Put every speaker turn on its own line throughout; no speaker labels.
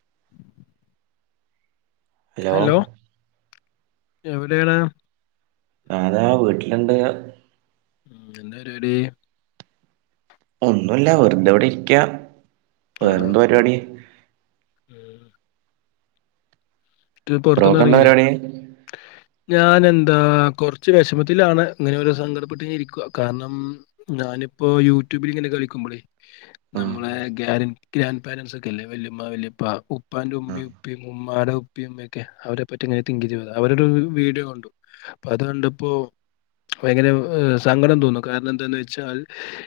[inaudible]
Hello
എവിടെയാണ്
ഞതാ വീട്ടിലണ്ട്
ഉം എന്താ പരിപാടി
ഒന്നുല്ല വെർതെ വിടെ ഇരിക്ക
ആഹ്
വേറെന്ത പരിപാടി
പൊർത്തൊന്നും
ബ്രോക്കെന്താ
എർങ്ങീല്ലേ
പരിപാടി
ഞാൻ എന്താ കൊർച്ച് വെ ഷമത്തിലാണ് ഇങ്ങനെ രോ സങ്കടപ്പെട്ട് ഇരിക്ക കാരണം ഞാന് ഇപ്പോ യൂട്യൂബിലിങ്ങനെ കളിക്കുമ്പോളേ
ആ
നമ്മളെ ഗാരൻ ഗ്രാൻഡ പാരൻറ്സ് ഒക്കെ അല്ലേ വല്യമ്മ വല്യപ്പ ഉപ്പാന്റെ
ആ
ഉമ്മി ഉപ്പി ഉമ്മാടെ ഉപ്പി ഉമ്മാക്കെ അവരെ പറ്റി അങ്ങനെ തിങ്ക് ചെയ് അവരടെ വീഡിയോ കണ്ടു അപ്പൊ അത കണ്ടപ്പോ ഭയങ്കര സങ്കടം തോന്നുന്നു കാരണം എന്താന്ന് വെച്ചാൽ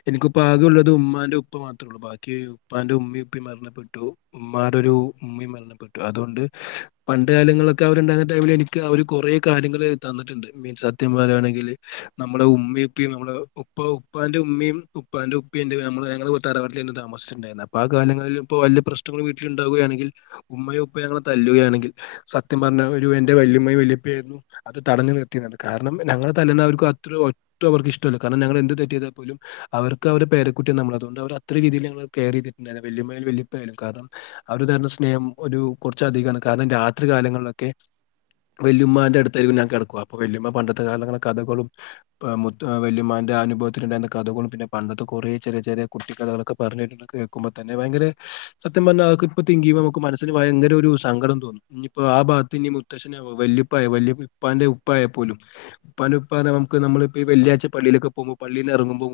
എനിക്ക് പ്പൊ ആകെ ഉള്ളത് ഉമ്മാന്റെ ഉപ്പ മാത്രം. ബാക്കി ഉപ്പാന്റെ ഉമ്മയും ഉപ്പി മരണപ്പെട്ടു ഉമ്മാടെ ഒരു ഉമ്മയും മരണപ്പെട്ടു അതുകൊണ്ട് പണ്ട് കാലങ്ങളൊക്കെ അവരുണ്ടായിരുന്ന ടൈമിൽ എനിക്ക് അവര് കൊറെേ കാര്യങ്ങൾ തന്നിട്ടുണ്ട് മീൻ സത്യം പറയയാണെങ്കിൽ നമ്മുടെ ഉമ്മയും ഉപ്പയും നമ്മ ഉപ്പ ഉപ്പാന്റെ ഉമ്മയും ഉപ്പാന്റെ ഉപ്പയുംമ്മള് ഞങ്ങള് തറവാട്ട് താമസിച്ചുണ്ടായിരുന്നത്. അപ്പ ആ കാലങ്ങളിൽ ഇപ്പോ വല്യ പ്രശ്നങ്ങ ൾ വീട്ടിലുണ്ടാവുകയാണെങ്കിൽ ഉമ്മയൊ ഉപ്പയൊ ഞങ്ങളെ തല്ലുകയാണെങ്കിൽ സത്യം പറഞ്ഞ ഒരു എന്റെ വലിയുമ്മയും വല്യപ്പ ആായിരുന്നു അത് തടഞ്ഞു നിർത്തിയിരുന്നത്. കാരണം ഞങ്ങൾ തല്ലുന്നവർക്ക ഒറ്റ അവക്ക് ഇഷ്ടല്ല കാരണം ഞങ്ങള് എന്ത് തെറ്റ്‌ എയ്താ പോലും അവർക്ക് അവരു പേരക്കുട്ടി നമ്മള അതുകൊണ്ട് അവ അത്ര രീതിൽ കെയറെയ്തിട്ടുണ്ടായിരുന്നു. വല്യുമ്മയായാലും വല്ലിപ്പയായാലും കാരണം അവര് തരുന്ന സ്നേഹം ഒരു കൊർച്ച് അധികമാണ് കാരണം രാ ത്രി കാലങ്ങളിലൊക്കെ വെല്ലുമന്റെ അടുത്തായിരിക്കും ഞാൻ കെടക്കുകഅപ്പൊ വല്യമ്മ പണ്ടത്തെ കാലങ്ങളെ കഥകളും മുത്ത് വല്യുമ്മ ന്റെ അനുഭവത്തിലുണ്ടായിർന്ന കഥകളും പിന്നെ പണ്ടത്തെ കുറേ ചെറിയ ചെറിയ കുട്ടികഥകളക്കെ പറഞ്ഞട്ട കേക്കുമ്പോ തന്നെ ഭയങ്കര സത്യം പറഞ്ഞാ അക്കെ ഇപ്പം തിങ്ക് ചെയുമ്പോ നമുക്ക് മനസ്സിന് ഭയങ്കര ഒരു സങ്കടം തോന്നു ഇനിയിപ്പോ ആ ഭാഗത്തിന് മുത്തശച്ശന വല്യുപ്പായ വല് ഉപ്പാന്റെ ഉപ്പായ പോലും ഉപ്പാന്റെ ഉപ്പ ന നമ്മളിപ്പോ വെള്ളിയാഴ്ച പള്ളിലൊക്കെ പോവുമ്പോ പ ള്ളിൽന്ന് ഇറങ്ങുമ്പോ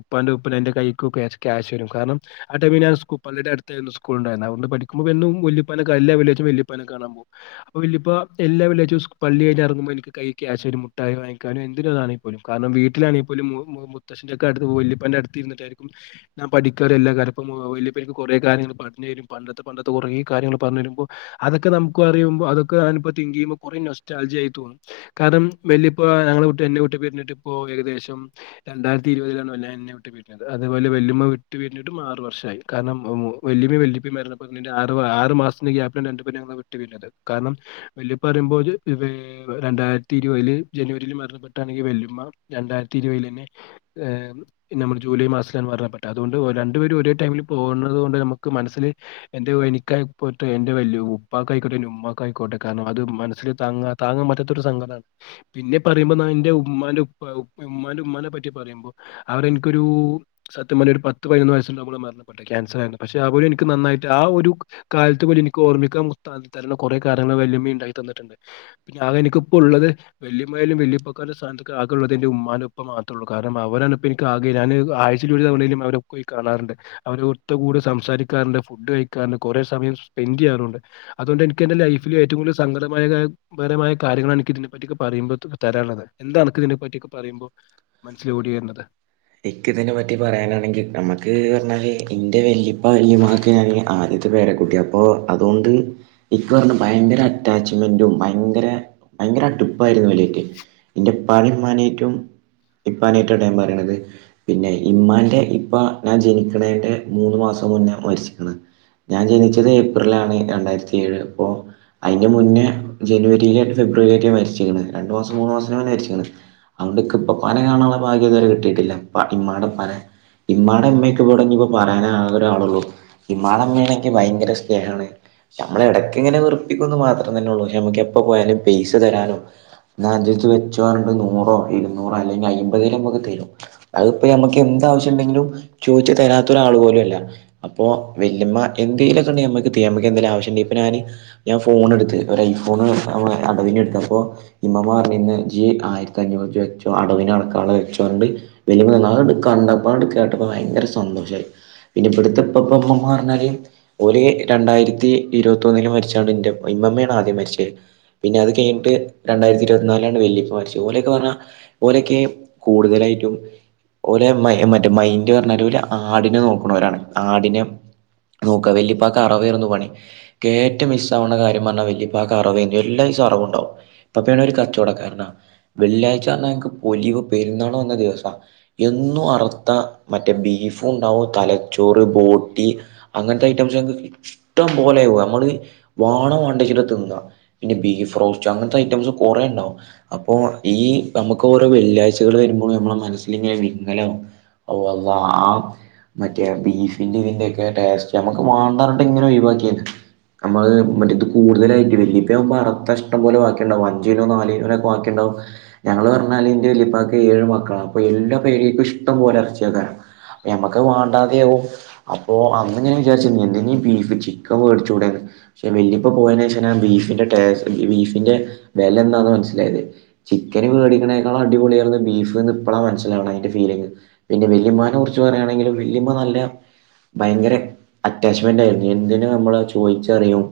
ഉപ്പാന്റെ ഉ പ്പ എന്റെ കൈക്ക് ക്യാഷ് തരും. കാരണം ആ ടൈമില് ഞാൻ പള്ളിന്റെ അടുത്തായിരുന്നു സ്കൂ ഉണ്ടായിന്നെ അത് കൊണ്ട് പഠിക്കുമ്പോ എന്നും വല്ല്യപ്പാനെ എല്ലാ വെള്ളിയാഴ്ച കാണാൻ പോവും. അപ്പ വല്ലുപ്പ എല്ലാ വെള്ളിയായ്ച്ചും പള്ളി കഴിഞ്ഞ് എറങ്ങുമ്പോ എനിക്ക് കൈക്യാശ് ഒരു മുട്ടായി വാങ്ങിക്കാനും വാങ്ങിക്കാനും എന്തിനാണെ പോലും കാരണം വീട്ടിലണ പോലും മുത്തച്ശ്ന്റെ ഒക്കെ അടു വല്ലിപ്പന്റെ അടുത്ത് ഇരുന്നിട്ടായിരിക്കും ഞാൻ പഠിക്ക കിക്കാരല്ല കാരപ്പം വല്ലുപ്പ ഇക്ക് കൊറെേ കാര്യങ്ങൾ പറഞ്ഞു തരും പണ്ടത്തെ പണ്ടത്തെ കൊറേ കാര്യങ്ങള് പറഞ്ഞു തരുമ്പോ അതൊക്കെ നമുക്ക് അറിയുമ്പോ അതൊക്കെ തിങ്ക് ചെയ്യുമ്പോ കുറേ നൊസ്റ്റാജിയ ആയി തോന്നും. കാരണം വല്ലുപ്പ എന്നെ വിട്ട് പരിഞ്ഞിട്ട ഇപ്പോ ഏകദേശം രണ്ടായിരത്തി ഇരുപതിലാണ് എന്നെ വിട്ട് പിരിഞ്ഞത് അതുപലെ വെല്ലുമ്മ വിട്ട് പിരിഞ്ഞിട്ടും ആറ് വർഷായി കാരണം വല്ലുമ്മീം വല്ലുപ്പിം മരണപ്പെടുന്നതിന്റെ ആറ് ആറ് മാസത്തിന്റെ ഗ്യാപ്പില വിട്ട് പിരിഞ്ഞത്. കാരണം വല്ലുപ്പ പറയുമ്പോ രണ്ടായിരത്തി ഇരുപതില് ജനുവരിൽ മ ണെങ്ക വ രണ്ടായിരത്തി ഇരുപതി തന്നെ നമ്മുടെ ജൂലൈ മാസത്തിലത് അ രണ്ടുപേര് ഒരേ ടൈമിൽ പോകത കൊണ്ട് നമുക്ക് മനസ്ൽ എ എനിക്കറ്റ എന്റെ വ ഉപ്പാക്ക ആയിക്കോട്ടെ ഉുമ്മാക്ക ആയിക്കോട്ടെ കാര അത് മനൽ താ താങ്ങാൻറ്റാത്ത ഒരു സംങ്ക പിന്നെ പറയുമ്പോ മനെ പറ്റി പറയുമ്പോ അവരെനിക്കരു സത്യ ഒരു പത്ത് പന്ന് വയസ നമ്മ മരണപ്പെട്ട ക്യാസർ ആയിരുന്നു പക്ഷെ അവും എനിക്ക് നന്നായിട്ട് ആ ഒരു കാലത്ത്ുലെ എനിക്ക്ഓർമ്മിക്കാം തരുന്ന കുറെേ കാര്യങ്ങൾ വല്യമ്മ ഉണ്ടായി തന്നിട്ടുണ്ട് ഞൻ എനിിപ്പ ഉള്ളത് വല്ിയമ്മലും വിയൊക്കം സ്ാനക്ക ആക ഉുള്ളത് എന്റെ ഉ്മാനപ്പം മാത്രേ ഉൂ കാരണം അവരാണ് എക്ക് ആക ഞാന് ആഴ്ച കാണാറുണ്ട് അവ ഒറ്റ കൂടെ സംസാരിക്കാറുണ്ട് ഫുഡ് കഴിക്കാറുണ്ട് കുറെ സയം സ്പെൻഡ് ചെയ്യാറുണ്ട് അതുകൊണ്ട് എനിക്ക് എൻ്റെ ലൈഫിൽ ഏറ്റവും കൂടുതൽ സങ്കടമായപരമായ കാര്യങ്ങളാണ് എനിിക്ക ഇതിനെപ്പറ്റിൊക്ക പറയ്പൾ തരാനുള്ളത് എന്താണക്ക് ഇതിനെ പറ്റിൊക്കെ പറയുമ്പോൾ മനസ്സൽ ഓടി വരുന്നത്
എക്ക് ഇതിനെ പറ്റി പറയാനാണെങ്കിൽ നമുക്ക് പറഞ്ഞാല് ഇന്റെ വെു അപ്പൊ അയമാക്ക് ഞാൻ ആദ്യത്തെ പേരെക്കുട്ടി അപ്പൊ അതുകൊണ്ട് എക്ക് പറഞ്ഞ ഭയങ്കര അറ്റാച്ച്മെന്റും ഭയങ്കര ഭയങ്കര അടുപ്പായിരുന്നു വലറ്റ് എന്റെ പണിമാന റ്റവും ഇപ്പാനേറ്റട്ട ഞാൻ പറയണത് പിന്നെ ഇമ്മാന്റെ ഇപ്പൊ ഞാൻ ജനിക്കണേന്റെ മൂന്ന്ു മാസം മുന്നേ മരിച്ചിക്കണ് ഞാൻ ജനിച്ചത് ഏപ്രിലണ് രണ്ടായിരത്തി ഏഴ് അപ്പോൊ അതിന്റെ മുന്നേ ജനുവരിയിലായിട്ട് ഫെബ്രുവരിയിലായിട്ട മരിച്ചരിക്കണ് രണ്ടു മാസം മൂന്ന്ു മാസം മരിച്ചിണ് അൊണ്ട്ക്ക ഇപ്പൊ പന കാണാനുള്ള ഭാഗ്യ ഇതുവരെ കിട്ടിയിട്ടില്ല ഇമ്മമാടെ പന ഇമ്മാടെ അമ്മക്ക്െ ഇവിട ഇപ്പോൊ പറയാന ആക ഒരാളള്ളു ഇമ്മാടെ അമ്മേയുടെൊക്കെ ഭയങ്കര സ്നേഹമാണ് നമ്മള ഇടക്ക ഇങ്ങനെ വെറപ്പിക്കുംന്ന് മാത്രേ തന്നെ ഉള്ളൂ പക്ഷെ നമ്മുക്ക എപ്പോ പോയാലും പേസ് തരാനോ എന്നാഞ്ചരിച്ച് വെച്ചു പറഞ്ഞണ്ട് നൂറോ ഇരുന്നൂറോ അല്ലെങ്കിൽ അയമ്പതല നമുക്ക് തരും അതിപ്പോ നമ്മുക്ക് എന്താവശ്യുണ്ടെങ്കിലും ചോദിച്ചു തരാത്തൊരാൾ പോലുംല്ല അപ്പോൊ വമ്മ ഇന്ത്യയിലൊക്കെ ഉണ്ടക്ക് നമുക്ക് എന്തും ആവശ്യുണ്ട ഇ ഞാ ഞൻ ഫോൺടു ഒരു ഫോണ് അടവി എടുത്ത് അപ്പോൊ ഇമമ്മമാ പറഞ്ഞിന്ന് ജി ആയിരത്തി അഞ്ഞൂറ് രൂപ വെച്ചോ അടവിനടക്കാള വെച്ചോണ്ട് വല എടുക്ക കണ്ടപ്പോ എടുക്ക കേട്ടപ്പോ ഭയങ്കര സന്തോഷമായി പിന്നെ ഇപ്പടുത്തെ ഇപ്പപ്പമ്മ പറഞ്ഞാലല് ഓലെ രണ്ടായിരത്തി ഇരുപത്തിൊന്നും മരിച്ചാണ് എന്റെ മ്മയാണ് ആദ്യം മരിച്ചത് പിന്നെ അത് കഴിഞ്ഞിട്ട് രണ്ടായിരത്തി ഇരുപത്തിനാലാണ് വല്ിയപ്പ മരിച്ചത് പോലെയൊക്കെ പറഞ്ഞാ പോലെയൊക്കെ കൂടുതലായിട്ടും ഒ മ മറ്റേ മൈൻഡ് പറഞ്ഞാല് ആടിനെ നോക്കുന്നവരാണ് ആടിനെ നോക്ക വല്ിപ്പാക്ക് അറവായിരുന്നു പണി കേറ്റ മിസ് ആവണ കാര്യം പറഞ്ഞാൽ വല്പ്പാക്ക് അറവരുന്നു എല്ലാ സാറ ഉണ്ടാവുംക്ക് ഇപ്പൊപ്പേണ ഒരു കച്ചവടം കാരണം വെള്ളിയാഴച പറഞ്ഞാ ഞങ്ങൾ ക് പൊലിവ് പെരുന്നാണോ ന്ന ദിവസം എന്നും അർഥ മറ്റേ ബീഫും ഉണ്ടാവും തലച്ചോറ് ബോട്ടി അങ്ങനത്തൊയിട്ട് ഇഷ്ടം പോലെ നമ്മള് വാണം വണ്ട ചട്ട തിന്ന പിന്നെ ബീഫ് റോസ്റ്റ് അങ്ങനത്തെ ഐറ്റംസ് കുറേ ഉണ്ടാകും അപ്പോൊ ഈ നമുക്ക് ഓരോ വെള്ളിയാഴ്കൾ വരുമ്പോൾ നമ്മ മനസ് അല്ലെങ്കനെ വിങ്കലോ അ അല്ലാഹ് മറ്റേ ബീഫിന്റെ ഇതിന്റെ ഒക്കെ ടേസ്റ്റ് നമ്മുക്ക് വാണ്ടാറിട്ട് ഇങ്ങനെ ക്ക [unintelligible] നമ്മള് മറ്റ ഇത് കൂടുതലായിട്ട് വല്ിയ ഇപ്പ വർത്ത ഇഷ്ടം പോലെ വാക്കിണ്ടാവു അഞ്ച കിലോ നാലിലോനൊക്കെ ബാക്കിണ്ടാവും ഞങ്ങള് പറഞ്ഞാ ഇന്റെ വലിപ്പാാക്ക ഏഴ് മക്കളാ അപ്പൊ എല്ലാ പേരലേക്കും ഇഷ്ടം പോലെ ഇറച്ചിയക്കാര ഞമ്മക്ക് വാണ്ടാതെയകവും അപ്പോ അന്ന്ങ്ങനെ വിചാരിച്ചി എ [unintelligible] ബീഫ് ചിക്കൻ മേടിച്ചുൂടെന്ന് പക്ഷെ വലിപ്പ പോയതിന ശ ബീഫിന്റെ ടേസ്റ്റ് ബീഫിന്റെ വിലന്താാണ് മനസ്സിലായത് ചിക്കന് മേടിക്കുന്നേക്കാളുംടിപൊളിയർന്നു ബീഫ് ന്ന് അപ്പോള മനസ്സിലാണ് അതിന്റെ ഫീലിംഗ പിന്നെ വല്യമ്മെ കുറിച്ച് പറയുകയാണെങ്കിൽ വല്യമ്മ നല്ല ഭയങ്കര അറ്റാച്ച്മെന്റ് ആയിരുന്നു എന്തിനന് നമ്മള് ചോദിച്ചറിയും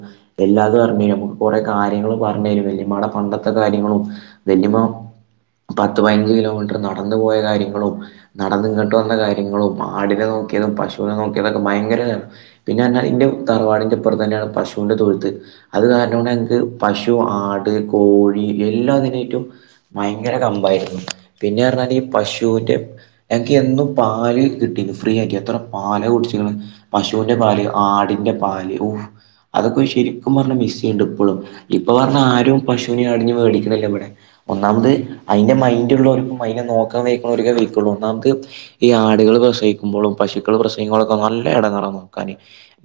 എല്ലാതും അറിഞ്ഞ കുറെ കാര്യങ്ങള്ൾ പറഞ്ഞുരും വല്യമ്മടെ പണ്ടത്തെ കാര്യങ്ങളും വല്യമ്മ പത്ത് പതിനഞ്ച് കിലോമീറ്റർ നട നടന്ന പോയ കാര്യങ്ങളും നടന്ന ഇങ്ങോട്ട് വന്ന കാര്യങ്ങളും ആടിനെ നോക്കിയതും പശുവിനെ നോക്കിയതക്കെ ഭയങ്കര പിന്നെന്റെ തറവാടിന്റെപ്പറ തന്നെയാണ് പശുവിന്റെ തൊഴുത്ത് അത് കാരണ കൊണ്ട് ങ്ക് പശു ആട് കോഴി എല്ലാ അതിനേറ്റും ഭയങ്കര കമ്പായിരുന്നു പിന്നെർഞാൽ ഈ പശുവിന്റെ എനിക്ക് എന്നും പാല് കിട്ടിരുന്നു ഫ്രീ ആക്കി അത്ര പാല കുടിച്ച് കണ് പശുവിന്റെ പാല് ആടിന്റെ പാൽ ഔ - അതൊക്കെ ശരിക്കും പറഞ്ഞ മിസ് ചെയ്യണ്ട് ഇപ്പോഴും ഇപ്പൊ പറഞ്ഞ ആരും പശുവിനെ അടിഞ്ഞ് മേടിക്കണില്ലേ ഇവിടെ ഒന്നാമത് അതിറെ മൈൻഡുള്ളവർക്കും നോക്ക വിക്കുള്ളൂ ഒന്നാമത് ഈ ആടുകൾ പ്രസിക്കുമ്പോഴും പശുക്കൾ പ്രസിക്കുമ്പോളോ ഒക്കെ നല്ലടെങ്ങേറാ - നോ കാന്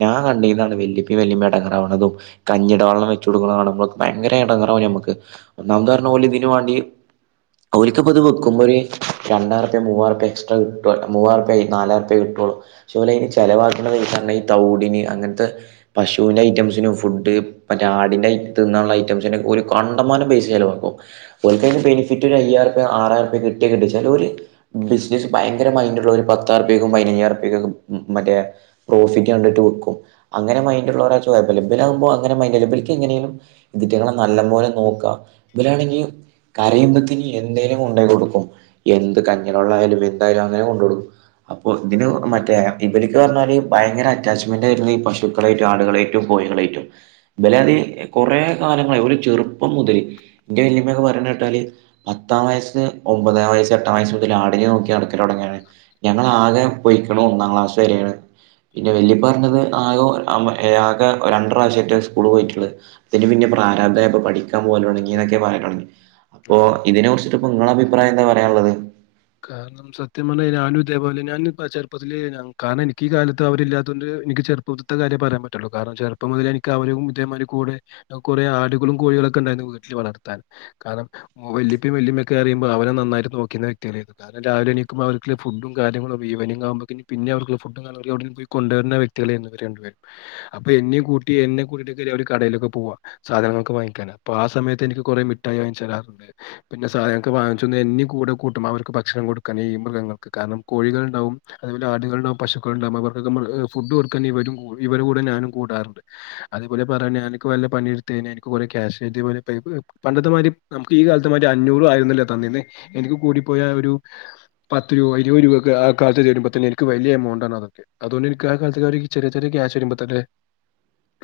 ഞാ കണ്ടീന്യതാണ് വലിപ്പി വല്ലിമ്മീം അടങ്ങറാവുന്നതും കഞ്ഞിട വെള്ളം വെച്ച കൊടുക്കനാവുമ്പോ ക്കെ ഭയങ്കര ഇടങ്ങറ നമുക്ക് ഒന്നാം പറഞ്ഞ പോലെ ഇതിനന് വേണ്ടി ഒരിക്കപ്പോ ഇത് വെക്കുമ്പോ ഒരു രണ്ടായിരുപ മൂവറുപ എക്സ്ട്രാ കിട്ടുള്ളു മൂവുപായി നാലായിരംുപ കിട്ടോുള്ളൂ പക്ഷെ ചിലവാക്കണേ തൗടിന് അങ്ങനത്തെ പശുവി ഐറ്റംസന് ഫുഡ് മറ്റേ ആടിന്റെതിന്നാ ളേ ഓൽ കണ്ടമാനം പൈസ ചെലവാകും ഓൽ കൈൻ ബെനിഫിറ്റ് ഒരു അയ്യായിരം ആറായിർ പിട്ട കിട്ടിയകിട്ടും ചേലോർ ബിസിനസ് ഭയങ്കരമൈന്റ് ഉള്ളോർ പത്താറുപേക്കും പതിനഞ്ഞ്യാറ് പക്ക മറ്റേ പ്രോഫിറ്റ് കണ്ടിട്ട് വിക്കും അങ്ങനെ മൈന്ഡുള്ളരാ ച്ചാ കൊഴപ്പല്യ ബലവുമ്പോ അങ്ങനെ മൈന്റ്അല്ല എങ്ങനെിലും ഇതിറ്റങ്ങെ നല്ല പോോലെ നോക്കാ ഇലാണെങ്കിൽ കരയുമ്പത്തന് എന്തേലും ഉണ്ടാക്കി കൊടുക്കും എന്ത് കഞ്ഞിലള്ള ആയാലും എന്തായാലും അങ്ങനെ കൊണ്ട കൊടുക്കും അപ്പൊ ഇതിന് മറ്റേ ഇവർക്ക് ന്ന് പറഞ്ഞാൽ ഭയങ്കര അറ്റാച്ച്മെന്റ് ആയിരുന്നു ഈ പശുക്കളെയും ആടുകളെയറ്റും കോഴികളെയറ്റും ബലാണേൽ കൊറേ കൊറേ ഒരു ചെറുപ്പം മുതൽന്റെ വലിയുമ്മ പറ കേട്ടാൽ പത്താം വയസ് ഒമ്പതാം വയസ്സ് എട്ടാം വയസ് മുതൽ ആടിനെ നോക്കി നടക്കൻ തുടങ്ങിയാണ് ഞങ്ങൾ ആകെ പോയിക്കു ഒന്നാം ക്ലാസ് വരെയാണ് പിന്നെ വല്പറഞ്ഞത് ആകോ ആകെ രണ്ട പ്രാവശ്യട്ട് സ്കൂള് പോയിട്ടുള്ളത് അതിന് പിന്നെ പ്രാരാപ്തം അപ്പ് പഠിക്കും പോല തോട് ങ്ങി
അതെ
എന്നൊക്കെ പറട്ടു അപ്പോ
അതെ അതെ
ഇതിനെ കുറിച്ചിട്ട ഇപ്പോ നിങ്ങളുടെ അഭിപ്രായം എന്താ പറയാനുള്ളത്
കാരണം സത്യം പറഞ്ഞ ഞാനും ഇതേപോലെ ഞാൻ ചെറുപ്പത്തില് കാരണം എനിക്ക് ഈ കാലത്ത് അവരില്ലാത്തൊണ്ട് എനിക്ക് ചെറുപ്പ ഇത്തെ കാര്യ പറയാൻ പറ്റുള്ളൂ കാരണചെറുപ്പം മുതല എനിക്ക് അവരും ഇതേമാർ കൂടെ കുറെ ആടുകളും കൂടെ വീട്ട വളർ ത്താൻ കാരണം വലിപ്പി വല്ലിമ്മി അിയുമ്പോ അവെരെ നന്നായിട്ട് നോക്ക കാരണം രാവില എണിക്കുമ്പോൾ അവർക്ക് ഫുഡും കാര്ങ്ങളും ഈവനിങ് ആകുമ്പോൾക്ക അവർക്ക് ഫുഡും കാര്ങ്ങളൊ എവിും പോയി കൊണ്ട് വ്യക്തികൾ അവർ രണ്ട് പേരും കൂട്ടെ കൂട്ട കടയിൽ പോവാ സാദങ്ങ്ങൾ ആ സമയത്ത് എനിക്ക് കുറെ മിഠായി വാങ്ങിച്ച് തരാറുണ്ട് [unintelligible] അവർക്ക് ഭക്ഷണം കൊടുക്കാൻ ഈ മൃഗങ്ങൾക്ക് കാരണം കോഴികൾ ഉണ്ടാവും അതുപോലെ ആടുകളുണ്ടാവും പശുക്കൾ ഉണ്ടാവും അവർ- ഫുഡ്കൊടുക്കാൻ ഇവ ഇവരുടെ കൂടെ ഞാനും കൂടാറുണ്ട് അതുപോലെ എനിക്ക് പണിയെടു- ക്യാഷ് [unintelligible] പണ്ടത്തെതി നമുക്ക് ഈ കാലത്തെതി [unintelligible] അഞ്ഞൂറ് ആയിരം തന്നി എനി കൂടി പോയ ഒരു- പത്ത് രൂപ ഇരുപത് രൂപ ഒക്ക ആ കാലത്ത് തരുമ്പോ തന്നെ എനിക്ക് വലിയ എമൗണ്ട് ആണ് അതൊ അതുകൊണ്ട് എനി ആ കാലത്ത് ഒരു ചെറിയ ചെറിയ- ക്യാഷ് [unintelligible]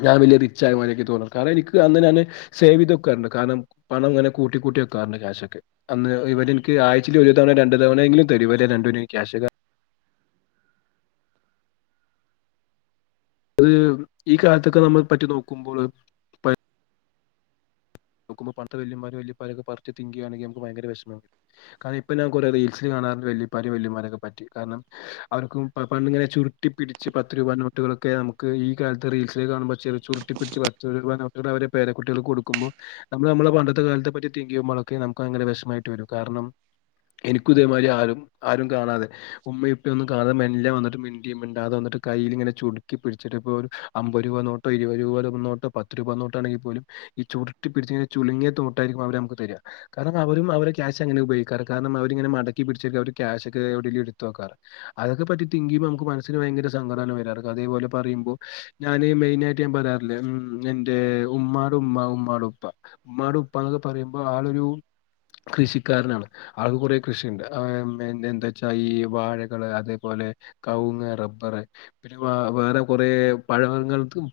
ഞാൻ വലിയ റിച്ചായ എനിക്ക് തോന്നണം കാരണം എനിക്ക് അന്ന് സേവ് ചെയ്ത് വക്കാറുണ്ട് കാരണം അങ്ങനെ കൂട്ടി- കൂട്ടി വക്കാറുണ്ട് കാശൊക്കെ അന്ന് ഇവനിക്ക് ആ- ഒരു തവണ രണ്ടു തവണയങ്കിലും തരും ഇവർ രണ്ടുപേരും അത് ഈ കാലത്തൊക്കെ നമ്മൾ പറ്റി നോക്കുമ്പോൾ നോക്കുമ്പൾ പു വ ഭയങ്ക വി കാര ഇപ്പ [unintelligible] കാരണവൻമാരെ പറ്റി കാരണം അവർക്കും പങ്ങനെ ചുരുട്ടിപ്പിടിച്ച് പത്ത് രൂപ നോട്ടുകളെ ഒക്കെ നമുക്ക് ഈ കാലത്ത് റീൽസിൽ കാണുമ്പോ ചരുട്ടിപ്പിടിച്ച് അവരെ പേര കുട്ടികൾ കൊടുക്കുമ്പോൾ- നമ്മള് നമ്മളെ പണ്ടത്തെ കാലത്തെ പറ്റി തിങ്കിയുമ്പോളൊക്കെ നമുക്ക് ഭയങ്കര വിഷമമായിട്ട് വരും കാരണം എനിക്ക ഇതേമാതിരി ആരും ആരും കാണാതെ ഉമ്മയും ഉപ്പയും ഒന്നും കാണാതെ മെല്ല വന്നിട്ട് മിണ്ടിയും മിണ്ടാതെ വന്നിട്ട്- കയ്യിൽ ഇങ്ങനെചുരുട്ടിപിടിച്ചിട്ട ഇപ്പോ ഒരു അമ്പത് രൂപ നോട്ടോ ഇരുപത് രൂപ നോട്ടോ പത്ത് രൂപ നോട്ടാണെങ്കിൽ പോലും ഈ ചൂട് ചുളുങ്ങിയ നോട്ടായിരിക്കും അവര് നിക്ക് തരിക കാരണം അവരും അവ ക്യാഷ് അങ്ങെനെ ഉപയോഗിക്കാറ് കാരണം അവരിങ്ങനെ മടക്കി കാശൊക്കെഒക്കെ എ എടുത്തക്കാറ് അതൊക്കെ പറ്റി തിക്ക് ചെയുമ്പോ നമ്മക്ക് മനസിന് ഭയങ്കര സങ്കടമാണ് വരാറ് ഇതെ പൊലെ പറയുമ്പോ ഞാന് മെയിൻ ആയിട്ട് ഞാൻ പറയാറില്ല എന്റെ ഉമ്മാടും ഉ് ഉമ്മാടും ഉപ്പ ഉമ്മായുടെ ഉപ്പന്നൊക്കെ പറയുമ്പോ ആളൊരു- കൃഷിക്കാരനാണ് ആൾക്ക് കുറെ കൃഷിയുണ്ട് എന്താ വെച്ചാ ഈ വാഴകള് അതേപോലെ- കവുങ്ങ് റബറ് പിന്നെ പഴ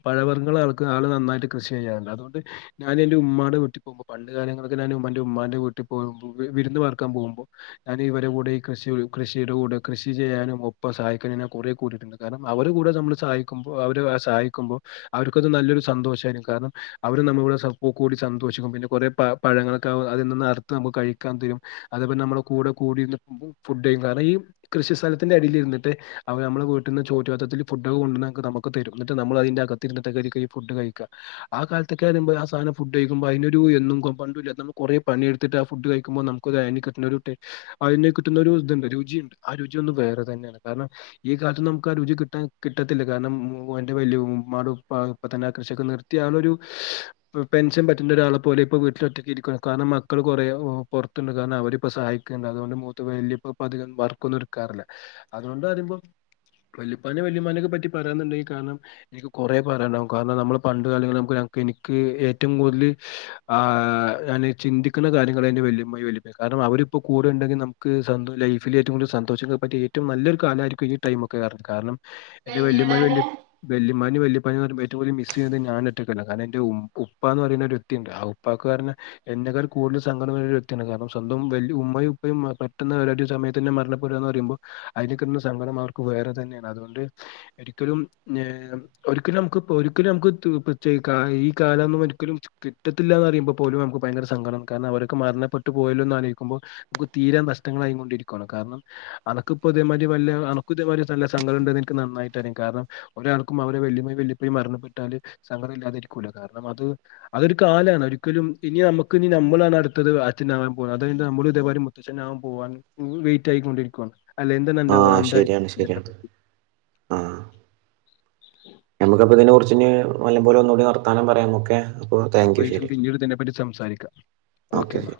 പഴവർഗ്ഗങ്ങൾ ആള് നന്നായിട്ട് കൃഷി ചെയ്യാറ്ണ്ട് അത്കൊണ്ട് ഞാന് എന്റെ ഉമ്മാടെ വീട്ടി പോകുമ്പോ പണ്ട് കാലങ്ങളൊക്ക ഞാന് മ്മാന്റെ എന്റെ ഉമ്മാന്റെ വീട്ടിൽ പോകുമ്പോ വിരുന്ന് പാർക്കാൻ പോകുമ്പോ ഞാന് ഇവരെ കൂടെ കൃഷി കൃഷിയുടെ കൂടെ കൃഷി ചെയ്യാനും ഒപ്പം സഹായിക്കാനും ഞാൻ കൊറേ കൂടിയിട്ട്ണ്ട് കാരണം അവരെ കൂ ടെ നമ്മള് സഹായിക്കുമ്പോ അവരെ സഹായിക്കുമ്പോ അവര്ക്കത് നല്ലൊരു സന്തോഷായിന്നു കാരണം അവര് നമ്മളെ [unintelligible] സ കൂടി സന്തോഷിക്കും പിന്നെ കൊറേ പഴ് പഴങ്ങങ്ങളൊക്കെ അതിനിന്ന് അറുത്ത് നമുക്ക് കഴിക്കാൻ തരും അതേ പോലെ നമ്മുടെ കൂ കൂടി ഫുഡ് [unintelligible] കാരണം ഈ കൃഷി സ്ഥലത്തിന്റെ എടേലിര്ന്നിട്ട് അവ നമ്മടെ വീട്ടിന്ന് ചോറ്റുപാത്രത്തിൽ ഫു ഡൊക്കെ കൊണ്ടാന്ന് നമ്മക്ക്തരും ന്നട്ട് നമ്മൾ അയ്ന്റെ അകത്തിരുന്നാട്ടായ്രിക്കും ഫുഡ് കഴിക്കാ ആ കാലത്തൊക്കെറീമ്പം ആ സാനം ഫുഡ് കഴിക്കുമ്പോ അയ്ന്നൊരു എന്നും പണ്ടുല്ലത്ത നമ്മ കൊറേ പണിയെടുത്തിട്ട് ഫുഡ് കഴിക്കുമ്പോ നമുക്ക് അയ്ന് കിട്ടുന്നൊരു ടെ അയ്ന് കിട്ട്ന്നൊരുത്ണ്ട് രുചിണ്ട് ആ രുചി ഒന്ന് വേറെ തന്നെയാണ് കാരണം ഈ കാലത്ത് നമുക്ക് ആ രുചി കിട്ടാൻ കി കിട്ടത്തില്ല കാരണം മോന്റെ വലിയുമ്മാടെ ഉപ്പ പ്പതന്നെ ആ കൃഷിയൊക്കെ നിർത്തി ആളൊരു പെൻഷൻ പറ്റുന്ന ഒരാളെപോലെ ഇപ്പ വീട്ടിലൊറ്റക്കിരിക്കാണ് കാരണം മക്കള് കൊറേ പൊർത്ത്ണ്ട് കാരണം അവരിപ്പ സഹായിക്ക ല അതുകൊണ്ട് മൂത്ത് വല്യുപ്പ പ്പതികം വർക്കൊന്നും എട്ക്കാറില്ല അതുകൊണ്ടറിമ്പോ വല്യുപ്പാനേം വല്യുമ്മാനെക്കെ പറ്റി പറയാനുണ്ടെങ്കി കാരണം എനിക്ക് കൊറേ പറ്യാൻണ്ടാകും കാരണം നമ്മള് പണ്ട് കാലങ്ങളും നമുക്ക് ഓരാക്ക് എനിക്ക ഏറ്റവും കൂട്തല് ആ ഞാന് ചിന്തിക്കുന്ന കാര്യങ്ങള് എന്റെ വല്യുമ്മയും വല്യുപ്പയാ കാരണം അവര് ഇപ്പോ കൂടെണ്ടെങ്കി നമുക്ക് സന്തോ ലൈഫില് ഏറ്റവും കൂടുതല് സന്തോഷിക്കാൻ പറ്റിയ ഏറ്റവും നല്ലൊരു കാലമായിരിക്കും ഈ ടൈമൊക്കെ കാര്ണം എന്റെ വല്യുമ്മാനിം വല്യു വല്യുമ്മാനിം വല്യപ്പാനിം പറ്യ്മ്പോ ഏറ്റും കൂട്തല് മിസെയ്യുന്നത് ഞാനൊറ്റക്കല്ല കാരണം ന്റെ ഉ ഉപ്പാന്ന് പറയുന്നൊരു വ്യക്തിയുണ്ട് ആ ഉപ്പാക്കാര്ന്ന് എന്നെക്കാൾ കൂടുതൽ സങ്കടം വരുന്നൊരു വ്യക്തിയാണ് കാരണം സ്വന്തം വ ഉമ്മയും ഉപ്പയും പെട്ടെന്ന് ഒരു സമയത്ത് തന്നെ മരണ പെടാന്ന്ർയുമ്പോ അയ്റ്റെക്കെന്ത് സങ്കടം ആർക്കും വേറെ തന്നെ അതുകൊണ്ട് എരിക്കലും ഒരിക്കലും നമുക്ക് ഒരിക്കലും നമുക്ക് [unintelligible] കാലൊന്നും ഒരിക്കലും കിട്ടത്തില്ലാന്നറിയുമ്പ പോലും നമുക്ക് ഭയങ്കര സങ്കടം കാരണം അവരൊക്കെ മരണപ്പെട്ട് പോയല്ലോന്ന് ആലോയിക്കുമ്പോ തീരാ നഷ്ടങ്ങളായികൊണ്ടിരിക്കുവാണ് കാരണം അനക്ക്പ്പോ ഇതേമായ്രി വല്ല അണക്ക ൻക്ക് നന്നായിട്ട് അറിയ കാരണം ഒരാൾക്കും അവരെ വല്യുമ്മയും വല്യുപ്പയും മരണപ്പെട്ടാല് സങ്കടല്ലാതെ ഇരി കാരണം അത് അതൊരു കാലാണ് ഒരിക്കലും ഇനി നമുക്ക് ഇനി ഞമ്മളാണ് അട്ത്തത് ആറ്റിനാകാൻ പോകുന്ന അത് നമ്മൾ ഇതേമായ്രി മുത്തച്ഛനാവാൻ പോവാണ് [unintelligible] വെയ്റ്റ് ആയിക്കൊണ്ടിരിക്കുവാണ് അല്ല എന്തെന്നെന്ത
ആഹ്
ന്തായി
ശരിയാണ് ശരിയാണ്
[unintelligible]
നമുക്കപ്പം ഇതിനെ കുറിച്ച്ഞ്ഞ് നല്ലം പോലെ ഒന്നുകൂടി വർത്താനം പറയാം ഒക്കെ
നമുക്കാെരീസം പിന്നീട് ത് നെപ്പറ്റി സംസാരിക്കാം
ഓക്കെ ശരി
ഓക്കേന്നാ